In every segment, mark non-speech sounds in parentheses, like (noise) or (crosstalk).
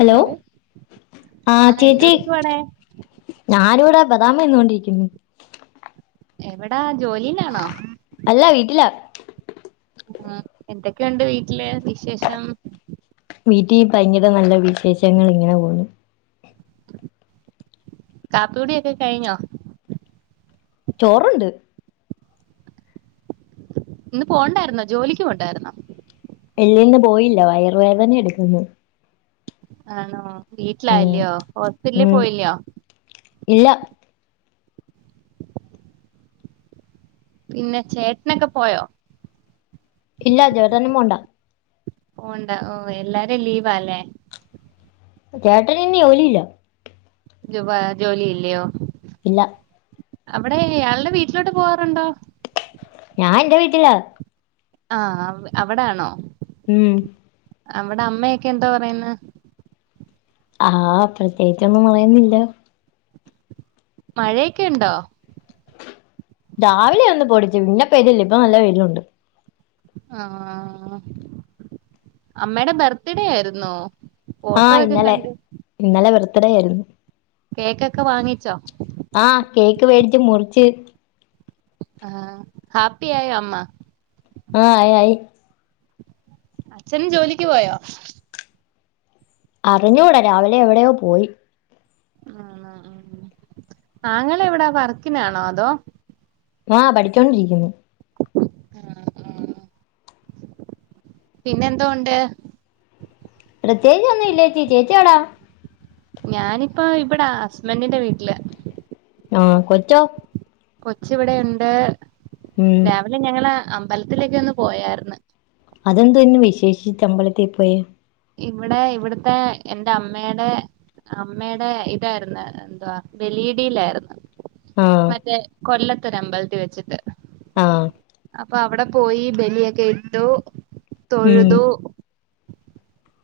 Hello ആ ആഹ് ചേച്ചി എന്തെടുക്കുവാവടെ? ഞാനിവിടെ ബദാമ് തിന്നുകൊണ്ടിരിക്കുന്നു. എവടാ ജോലീലാണോ? അല്ല വീട്ടിലാ ഉം എന്തൊക്കെയുണ്ട് വീട്ടില് വിശേഷം? വീറ്റിൽ പയങ്കര നല്ല വിശേഷങ്ങള് ഇങ്ങനെ പോകുന്നു. കാപ്പുടിയൊക്കെ കഴിഞ്ഞോ? ചോറുണ്ട് ഇന്ന് പോണ്ടായിരുന്നോ? ജോലിക്കക്ക് പോണ്ടായിരുന്നോ? ഇല്ലിന്നു പോയില്ല. വയറുവേദനയെടുക്കുന്നു. ആണോ? ഉം വീട്ടിലായല്യോ? ഹോസ്പിറ്റലിൽ ഉം പോയില്യോ? ഇല്ല പിന്നെ ചേട്ടനൊക്കെ പോയോ? ഇല്ല ജോലിക്കൊന്നും പോണ്ട ഓണ്ട ഓ എല്ലാരും ലീവല്ലേ ചേട്ടന് ഇനി ജോലില്ല ജുവാ ജോലി ഇല്ലയോ ഇല്ല അവടെ അളുടെ വീട്ടിലോട്ട് പോവാാറുണ്ടോ? ഞാൻ എന്റെ വീട്ടില ആഹ് അവിടാണോ ഉം അവിടെ അമ്മയൊക്കെ എന്തോ പറയുന്ന് ആഹ് പ്രത്യേകിച്ചൊന്നും പറയുന്നില്ല മഴയൊക്കെണ്ടോ രാവിലെ ഒന്ന് പൊടിച്ചു. പിന്നെ പെയ്തില്ല ഇപ്പൊ നല്ല വെയിലുണ്ട് ആഹ് അമ്മേയുടെ ബർത്ത്ഡേ ആയിരുന്നോ ഫോട്ടോ ആഹ് ഒക്കെ ഇന്നലെ. കണ്ട് ഇന്നലെ ബെർത്ത്ഡേ ആയിരുന്നു കേക്കൊക്കെ വാങ്ങിച്ചോ ആഹ് കേക്ക് വേടിച്ച് മുറിച്ച് ആഹ് ഹാപ്പി ആയോ അമ്മ ആഹ് ആയി ആയി അച്ഛനും ജോലിക്ക് പോയോ? അറിഞ്ഞൂടാ രാവിലെ എവിടെയോ പോയി ആഹ് ആഹ് ആങ്ങള എവിടാ വർക്കിനാണോ അതോ ആഹ് പഠിച്ചോണ്ടിരിക്കുന്നു ആഹ് ഉം പിന്നെന്തോണ്ട് പ്രത്യേകിച്ചേ ഒന്നും ഇല്ലേച്ചി ചേച്ചി എവടാ ഞാനിപ്പോ ഇവിടാ ഹസ്ബന്റിന്റെ വീട്ടില് ആഹ് കൊച്ചോ കൊച്ച് വിടെയുണ്ട് ഉം ല്ലെ ഞങ്ങള് അമ്പലത്തിലേക്ക് ഒന്ന് പോയാര്ന്ന് അതെന്താന്ന് വിശേഷിച്ച് അമ്പലത്തീ പോയെ ഇവിടെ ഇവിടുത്തെ എന്റെ അമ്മേടെ അമ്മേടെ ഇതായിരുന്നു എന്തവാ ബലിയിടിയിലായിരുന്നു ആ മറ്റേ കൊല്ലത്തൊര് അമ്പലത്തി വെച്ചിട്ട് ആഹ് അപ്പൊ അവിടെ പോയി ബലിയൊക്കെ ഇട്ടു. ഉം തൊഴുതു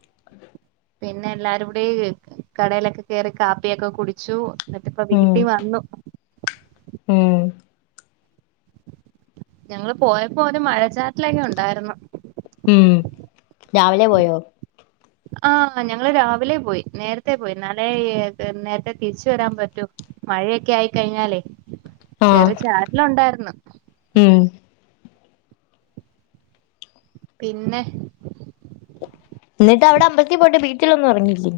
(unintelligible) പിന്നെ എല്ലാരും കൂടെ കടയിലൊക്കെ കേറി കാപ്പിയൊക്കെ കുടിച്ചു. എന്നിട്ട്പ്പ ഉം വീട്ടി വന്നു ഉം ഞങ്ങള് പോയപ്പോ ഒരു മഴച്ചാറ്റ്ലൊക്കെ ഉണ്ടായിരുന്നു ഉം രാവിലെ പോയോ ആഹ് ഞങ്ങള് രാവിലെ പോയി നേരത്തെ പോയിന്നാലെ നേരത്തെ തിരിച് വരാൻ പറ്റു മഴയൊക്ക്യായിക്കഴിഞ്ഞാലേ ആ ചെറിയ ചാറ്റല് ഒണ്ടാര്ന്ന് ഉം പിന്നെ എന്നിട്ട് അവടെ അമ്പത്തിപോട്ട് ബീച്ചിലൊന്നും ഇറങ്ങില്ലേ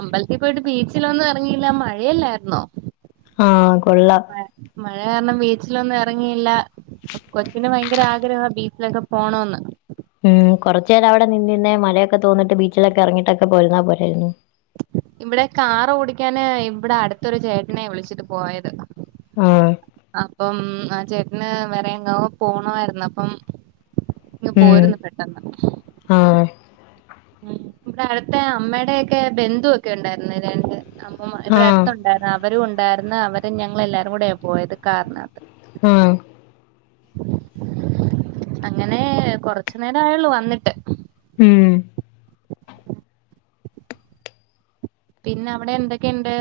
അമ്പലത്തി പോയിട്ട് ബീച്ചിലൊന്നും എങ്ങിയില്ലാ മഴയാല്ലാര്ന്നോ ആഹ് കൊള്ളാം മ മഴ കാരണം ബീച്ചിലൊന്നും എറങ്ങില്ലാ കൊച്ചിന് ബയങ്കര ആഗ്രഹാ ബീച്ചിലൊക്കെ പോണോന്ന് ഉം കൊറച്ച നേരം അവടെ നിന്നിന്നെ മലയൊക്കെ തോന്നിട്ട് ബീച്ച്ലൊക്കെ എറങ്ങിയിട്ടൊക്കെ പോരുന്നാ പോരാര്ന്നേ ഇവടെ കാറ് ഓടിക്കാന് ഇവടെ അടുത്തൊര് ചേട്ടനെ വിളിച്ചിട്ട് പോയത് ആ അപ്പം ആഹ് ചേട്ടന് വേറെ എങ്ങോ പോണവാര്ന്ന് അപ്പം ഇങ്ങ് പോര്ന്ന് പെട്ടന്ന് ആഹ് ഉം ഇവടെ അടുത്തെ അമ്മേടെക്കെ ബന്ധുവൊക്കെ ഒണ്ടാര്ന്ന് രണ്ട് അപ്പം ആ ഇവടെ അട്ത്തുണ്ടാ ന്ന അവരും ഉണ്ടാര്ന്ന് അവരും ഞങ്ങള് എല്ലാരും കൂടെയാ പോയത് കാറിനകത്ത് ആഹ് അങ്ങനെ കൊറച്ച് നേരായോള്ളൂ വന്നിട്ട് ഉം പിന്നെ അവടെ എന്തൊക്കെ ഇണ്ട്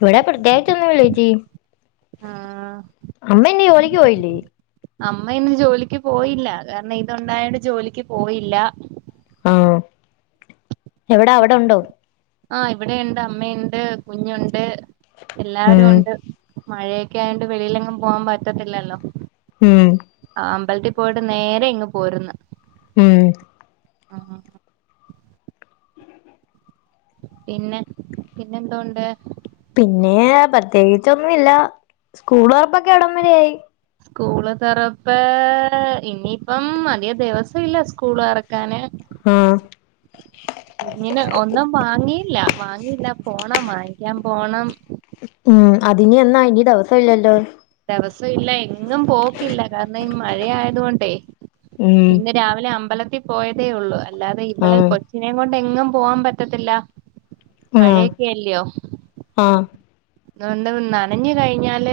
ഇവടെ പ്രത്യേകിച്ചൊന്നും ഇല്ല ചേച്ചി ആ അമ്മ ഇന്ന് ജോലിക്ക് പോയില്ലേ അമ്മ ഇന്ന് ജോലിക്ക് പോയില്ല കാരണം ഇത് ഒണ്ടായോണ്ട് ജോലിക്ക് പോയില്ല ആഹ് എവടെ അവടെ ഉണ്ടോ ആഹ് ഇവടെ ഇണ്ട് അമ്മയ്ണ്ട് കുഞ്ഞ് ഇണ്ട് എല്ലാവരും ഉം ഉണ്ട് മഴയൊക്കെ അയോണ്ട് വെളിയില് എങ്ങും പോവാൻ പറ്റത്തില്ലല്ലോ ഉം ആഹ് അമ്പലത്തിൽ പോയിട്ട് നേരെ ഇങ്ങ് പോര്ന്ന് ഉം പിന്നെ പിന്നെ എന്തോണ്ട് പിന്നെ പ്രത്യേകിച്ചൊന്നു ഇല്ലാ സ്കൂള് തൊറപ്പൊക്കെ എവടം വെരേ ആയി സ്കൂള് തൊറപ്പ് ഇനി ഇപ്പം അതികം ദിവസം ഇല്ല സ്കൂള് തൊറക്കാന് ആഹ് കുഞ്ഞിന് ഒന്നും വാങ്ങിയില്ലാ വാങ്ങിയില്ലാ പോണം വാങ്ങിക്കാൻ പോണം ഉം അത് ഇനി എന്നാ ഇനി ദെവസം ഇല്ലല്ലോ ദെവസൊ ഇല്ല എങ്ങും പോക്കില്ല കാരണം ഈ മഴയായത് കൊണ്ടേ ഉം ഇന്ന് രാവിലെ അമ്പലത്തി പോയതേ ഒള്ളൂ അല്ലാതെ ഇവളെ ആഹ് കൊ ച്ചിനേം കൊണ്ട് എങ്ങും പോവാൻ പറ്റത്തില്ല ആഹ് മഴയൊക്കെ അല്ല്യോ ആഹ് താണ്ട് നനഞ്ഞ് കഴിഞ്ഞാല്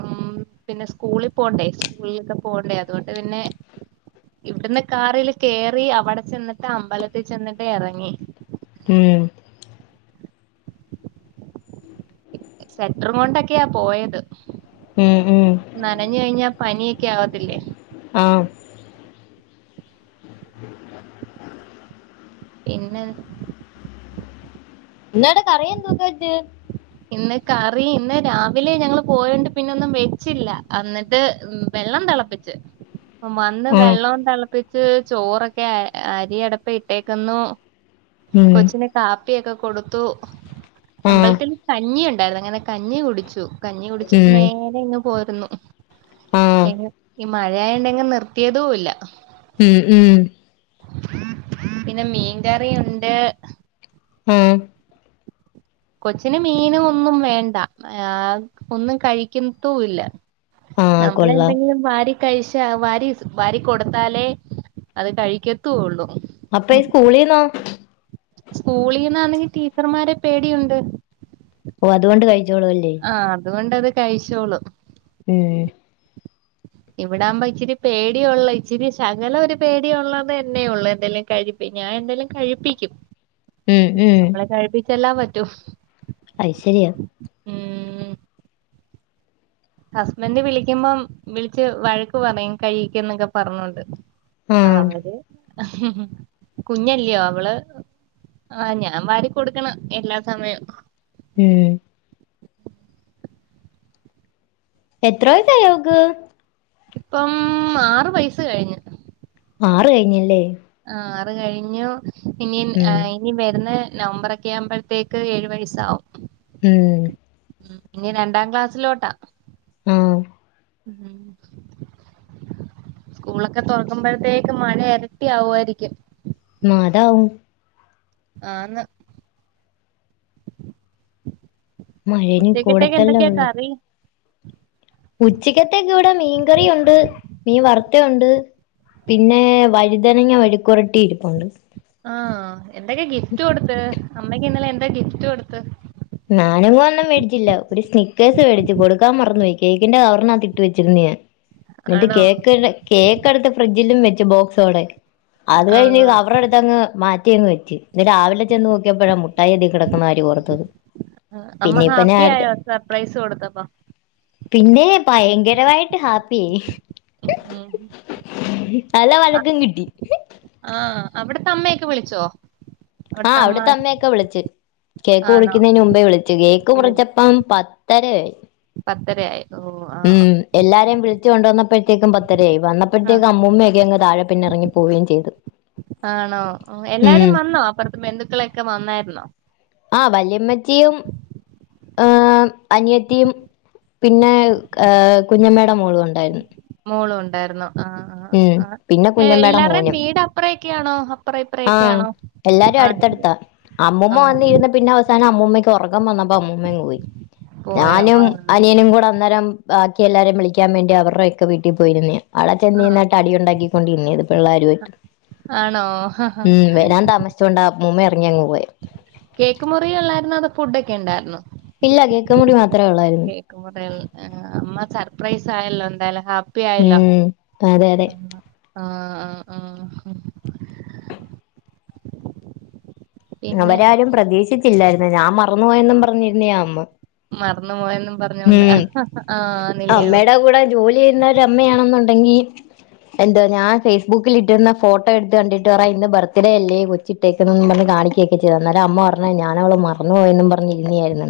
ഉം പിന്നെ സ്കൂളി പോണ്ടേ സ്കൂളിലൊക്കെ പോണ്ടേ അത് കൊണ്ട് പിന്നെ ഇവ്ട്ന്ന് കാറില് കേറി അവടെ ചെന്നിട്ട് അമ്പലത്തിൽ ചെന്നിട്ട് എറങ്ങി ഉം സെറ്ററും കൊണ്ടൊക്കെയാ പോയത് ഉം ഉം നനഞ്ഞ് കഴിഞ്ഞാ പനിയൊക്കെ ആവത്തില്ലേ ആഹ് പിന്നെ ന്താണ് കറി എന്തൊക്കെ വെച്ച് ഇന്ന് കറി ഇന്ന് രാവിലെ ഞങ്ങള് പോയോണ്ട് പിന്നെ ഒന്നും വെച്ചില്ല അന്ന്ട്ട് വെള്ളം തെളപ്പിച്ച് വന്ന് ആഹ് വെള്ളോം തെളപ്പിച്ച് ചോറൊക്കെ അരി അടപ്പേ ഇട്ടേക്കുന്നു ഉം കൊച്ചിന് കാപ്പിയൊക്കെ കൊടുത്തു ആഹ് അമ്പലത്തില് ഞ്ഞി ഇണ്ടായിരുന്നു അങ്ങനെ കഞ്ഞി കുടിച്ചു കഞ്ഞി കുടിച്ചിട്ട് ഉം നേരെ ഇങ്ങ് പോരുന്നു ആഹ് എങ്ങ് ഈ മഴയായോണ്ട് എങ്ങും നിർത്തിയതും ഇല്ല ഉം ഉം പിന്നെ മീൻ കറിയുണ്ട് ഉം കൊച്ചിന് മീന് ഒന്നും വേണ്ട ആഹ് ഒന്നും കഴിക്കത്തും ഇല്ല ആഹ് നമ്മള് കൊള്ളാം എന്തെങ്കിലും വാരി കഴിച്ച വാരി വാരി കൊടുത്താലേ അത് കഴിക്കത്തൊള്ളൂ അപ്പ ഈ സ്കൂളിന്നോ സ്കൂളിൽന്നാണെങ്കി ടീച്ചർമാരെ പേടിയുണ്ട് ഓ അതുകൊണ്ട് കഴിച്ചോളൂ ല്ലേ ആ അതുകൊണ്ടത് കഴിച്ചോളും ഉം ഇവിടാകുമ്പോ ഇച്ചിരി പേടിയൊള്ള ഇച്ചിരി ശകലം ഒരു പേടിയൊള്ളത് എന്നെയേ ഉള്ളൂ എന്തെലും കഴിപ്പ് പ്പ ഞാൻ എന്തായാലും കഴിപ്പിക്കും ഉം ഉം നമ്മളെ കഴിപ്പിച്ചല്ലാ പറ്റു അയ് ശെരിയാ ഉം ഹസ്ബൻഡ് വിളിക്കുമ്പം വിളിച്ച് വഴക്ക് പറയും കഴിക്ക്‌ ന്നൊക്കെ പറഞ്ഞിട്ട് ആഹ് അവര് കുഞ്ഞല്ല്യ അവള് ആഹ് ഞാൻ വാരി കൊടുക്കണം എല്ലാ സമയവും ഉം എത്ര വയസായി അവക്ക്? ഇപ്പം ആറു വയസ് കഴിഞ്ഞ് ആറ് കഴിഞ്ഞല്ലേ ആറ് കഴിഞ്ഞു ഇനീം ഏ ഉം ഇനി വരുന്ന നവംബറൊക്കെ ആകുമ്പോഴത്തേക്ക് ഏഴു വയസാവും ഉം ഉം ഇനി രണ്ടാം ക്ലാസ്സിലോട്ടാ ആഹ് ഉം സ്കൂളൊക്കെ തൊറക്കുമ്പോഴത്തേക്ക് മഴ എരട്ടി ആവുമായിരിക്കും ഉം അതാകും ആന്ന് മഴേനി ഉച്ചയ്ക്കത്തേക്ക് കൂടത്തല്ലേ എന്തക്കെയാ ഉള്ളു കറി ഉച്ചക്കത്തേക്ക് ഇവിടെ മീൻകറിയുണ്ട് മീൻ വറുത്തേ ഉണ്ട് പിന്നെ വഴുതനങ്ങ മെഴുക്കുവരട്ടി ഇരിപ്പോണ്ട് ആഹ് എന്തൊക്കെ ഗിഫ്റ്റ് കൊടുത്ത് അമ്മക്ക് ഇന്നലെ എന്താ ഗിഫ്റ്റ് കൊടുത്ത് ഞാനെങ്ങും ഒന്നും വേടിച്ചില്ല ഒരു സ്നിക്കേഴ്സ് വേടിച്ച് കൊടുക്കാൻ മറന്ന് പോയി കേക്കിന്റെ കവറിനാകത്ത് ഇട്ട് വച്ചിട്ട് ണ്ട് ഞാൻ (inaudible) ന്നിട്ട് കേക്ക് കേക്ക് എടുത്ത് ഫ്രിഡ്ജിലും വെച്ച് ബോക്സോടെ അത് ആ കഴിഞ്ഞ് കവറെടു ത്തങ്ങ് മാറ്റിയങ്ങ് വെച്ച് ഇന്ന് രാവിലെ ചെന്ന് നോക്കിയപ്പോഴാ മുട്ടായി അതിൽ കിടക്കുന്ന കാര്യം ഓർത്തത് അമ്മ പിന്നെ ഇപ്പ ഹാപ്പി ഞാൻ ആയോ സർപ്രൈസ് കൊടുത്തപ്പ പിന്നെ പയങ്കരവായിട്ട് ഹാപ്പി ആയി ഉം നല്ല ആ വഴക്കും കിട്ടി ആഹ് അവിടത്തെ അമ്മയൊക്കെ വിളിച്ചോ ആഹ് ഒട്ടമ്മ അവിടുത്തെ അമ്മയൊക്കെ വിളിച്ചു കേക്ക് ആണോ മുറിക്കുന്നതിന് മുമ്പേ വിളിച്ചു കേക്ക് വിളി മുറിച്ചപ്പം പത്ത് ത്തരയായി പത്തരയായി ഓ ആ ആ ഉം എല്ലാരുേ വിളിച്ച്‌ കൊണ്ടുവന്നഴപ്പോയേക്കും പത്തരായി ആ വന്നപ്പോഴത്തേക്കും അമ്മൂമ്മയൊക്കെ അങ് താഴെ പിന്നെ എറങ്ങിപൊ പോയിം ചെയ്തു ആണോ ഉം എല്ലാരും വന്നോ അപ്പുറത്തെ ബന്ധുക്കളൊക്കെ വന്നായിരുന്നോ ആ വല്യമ്മച്ചിയും ആ അനിയത്തിയും പിന്നെ ഏ കുഞ്ഞമ്മേടെ മോളും ഉണ്ടായിരുന്നു മോളും ഉണ്ടായിരുന്നു ആഹ് ഉം ആഹ് ആഹ് പിന്നെ കുഞ്ഞമ്മേടെ എല്ലാവരുടെയും മോനും വീട് അപ്പറൊക്കെയാണോ അപ്പറ ആഹ് ഇപ്പൊറക്കെയാണോ എല്ലാരും അടുത്തടുത്ത അമ്മൂമ്മ വന്നിരുന്ന പിന്നെ അവസാനം അമ്മൂമ്മ ക്ക് ഉറക്കം വന്നപ്പോ അമ്മൂമ്മ അങ് പോയി പോയോ ഞാനും ആ അനിയനും കൂടെ അന്നേരം ബാക്കി എല്ലാരെ വിളിക്കാൻ വേണ്ടി അവരുടെ ഒക്കെ വീട്ടിൽ പോയിരുന്നു ഞാൻ അവടെ ആ ചെന്നീന്ന്ട്ട് അടി ഉണ്ടാക്കിക്കൊണ്ട് ഇരുന്നീനു പിള്ളേരുയിട്ട് ആണോ ഞൻ താമസിച്ചൊണ്ടാ ആമ്മൂമ്മ ഇറങ്ങിയങ് പോയെ കേക്ക് മുറിയെ ഉള്ളായിരുന്നൊ അതൊ ഫുഡ് ഒക്കെ ണ്ടായിരുന്നോ ഇല്ല കേക്ക് മുറി മാത്ര ഒള്ളായിരുന്നു (unintelligible) അമ്മ സർപ്രൈസ് ആയല്ലോ എന്തായാലും ഹാപ്പി ആയല്ലോ ഉം അതെ അതെ ആഹ് ആഹ് ആഹ് ഹാ പിന്നെ അവരാരും പ്രതീശിച്ചില്ലായിരുന്നു ഞാൻ മറന്നു പോയെന്നും പറഞ്ഞിരുന്നേ അമ്മ മറന്നു പോയന്നും പറഞ്ഞോണ്ട് ഉം ആഹ് നില്ലയോ അമ്മയുടെ കൂടെ ജോലി ചെയ്യുന്ന ഒരമ്മയാണെന്നുണ്ടെങ്കി എന്തോ ഞാൻ ഫേയ്സ്ബുക്കില് ഇട്ടിരുന്ന ഫോട്ടോ ഇട്ത് കണ്ടിട്ട് പറ ഇന്ന് ബർത്ത്ഡേ അല്ലേ കൊച്ചിട്ടേക്ക്ന്ന് പറ്ഞ്ഞ് കാണി കേകിച്ച് തന്ന് അന്നാരം അമ്മ പറഞ്ഞു ഞാൻ അവള് മറന്നു പോയന്നും പറഞ്ഞ് ഇരിന്നായിരുന്ന്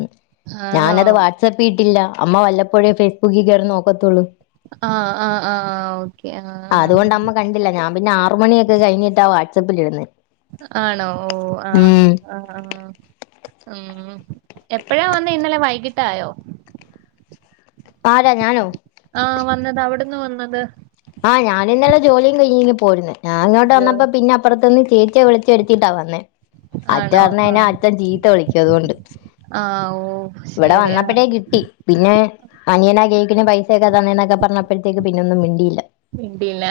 ആണോ? ഞാനത് വാട് സപ്പിട്ടില്ല അമ്മ വല്ലപ്പോഴേ ഫേസ്ബുക്കിൽ കയറി നോക്കത്തുള്ളൂ ആഹ് ആഹ് ആഹ് ഓക്കെ ആഹ് ആഹ് അതുകൊണ്ട് അമ്മ കണ്ടില്ല ഞാൻ പിന്നെ ആറ് മണിക്കെ കഴിഞ്ഞിട്ടാ വാട്സപ്പിൽ ഇടുന്നേ ആണോ ഓ ആഹ് ആഹ് ആഹ് ആഹ് എപ്പഴാ വന്നേ ഇന്നലെ വൈകിട്ടായോ ആരാ ഞാനോ ആഹ് വന്നത് അവ്ട്ന്ന് വന്നത് ആഹ് ഞാനിന്നലെ ജോലിയും കഴിഞ്ഞ് ഇങ്ങ് പോരുന്നേ ഞാൻഇങ്ങോട്ട് ജ- വന്നപ്പോ പിന്നെ അപ്പുറത്ത്ന്ന് ചേച്ചീയേ വിളിച്ചു വരുത്തീട്ടാ വന്നേ അച്ഛൻ ആണോ? അറിഞ്ഞ്കഴിഞ്ഞാ ആഹ് അച്ഛൻ ചീത്ത വിളിക്കും അതോണ്ട് ആഹ് ഓ ഇവിടെ വന്നപ്പഴേ കിട്ടി പിന്നെ അനിയനാ കേക്ക് ന് പൈസയൊക്കെ തന്നേ ന്നൊക്കെ പറഞ്ഞപ്പോഴത്തേക്ക് പിന്നൊന്നും മിണ്ടിയില്ല മിണ്ടിയില്ല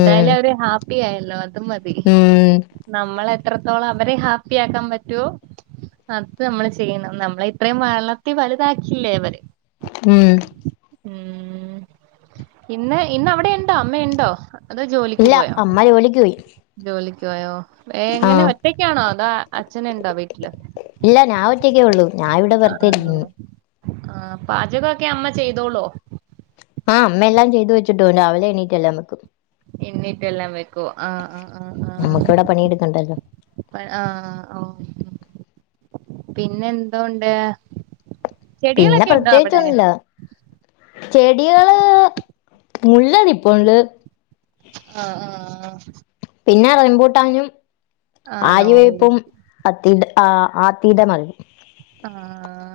ഉം അവര് ഹാപ്പി ആയില്ലോ അതും മതി ഉം നമ്മള് എത്രത്തോളം അവരെ ഹാപ്പി ആക്കാൻ പറ്റോ അത് നമ്മള് ചെയ്യണം നമ്മളെ ഇത്രയും വളർത്തി വലുതാക്കിയില്ലേ അവര് ഉം ഉം ഇന്ന് ഇന്ന് അവിടെയുണ്ടോ അമ്മയുണ്ടോ ഇല്ല അമ്മ ജോലിക്ക് പോയി ജോലിക്കോയോ ഏ എങ്ങനെ ആഹ് ഒറ്റയ്ക്കാണോ അതോ അച്ഛനുണ്ടോ വീട്ടില് ഇല്ല ഞാൻ ഒറ്റക്കേ ഉള്ളൂ ഞാനിവിടെ വെറുതെ ഇരിക്കുന്നു ആഹ് പാചക ഒക്കെ അമ്മ ചെയ്തോളോ ആഹ് അമ്മ എല്ലാം ചെയ്ത് വെച്ചിട്ട് പൊകും രാവിലെ എണീറ്റ് എല്ലാം വെക്കും എണീറ്റ് എല്ലാം വെക്കും ആഹ് ആഹ് ആഹ് നമ്മുക്കിവിടെ പണിയെടുക്കണ്ടല്ലോ ആഹ് ആഹ് ഔ പിന്നെ എന്തോണ്ട് പിന്നെ ചെടികളൊക്കെ ഉണ്ടോ അവിടെ പ്രത്യേകിച്ചൊന്നുല്ല. ചെടികള് മുള്ളതിപ്പോ ള്ള് ആഹ് ആഹ് ആ പിന്നെ റംബുട്ടാനും ആണോ ആര്യവേപ്പും അത്തീത ആഹ് ആതീത മറി ആഹ്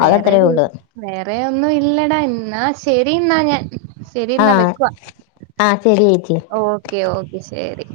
വേറെ അതത്രേ രു ഉള്ളൂ വേറെ ഒന്നും ഇല്ലടാ ഇന്നാ ശരി ന്നാ ഞാൻ ശരി ന്നാ ആഹ് വെക്കുവാ ആഹ് ശരി ചേച്ചി ഓക്കെ ഓക്കെ ശരി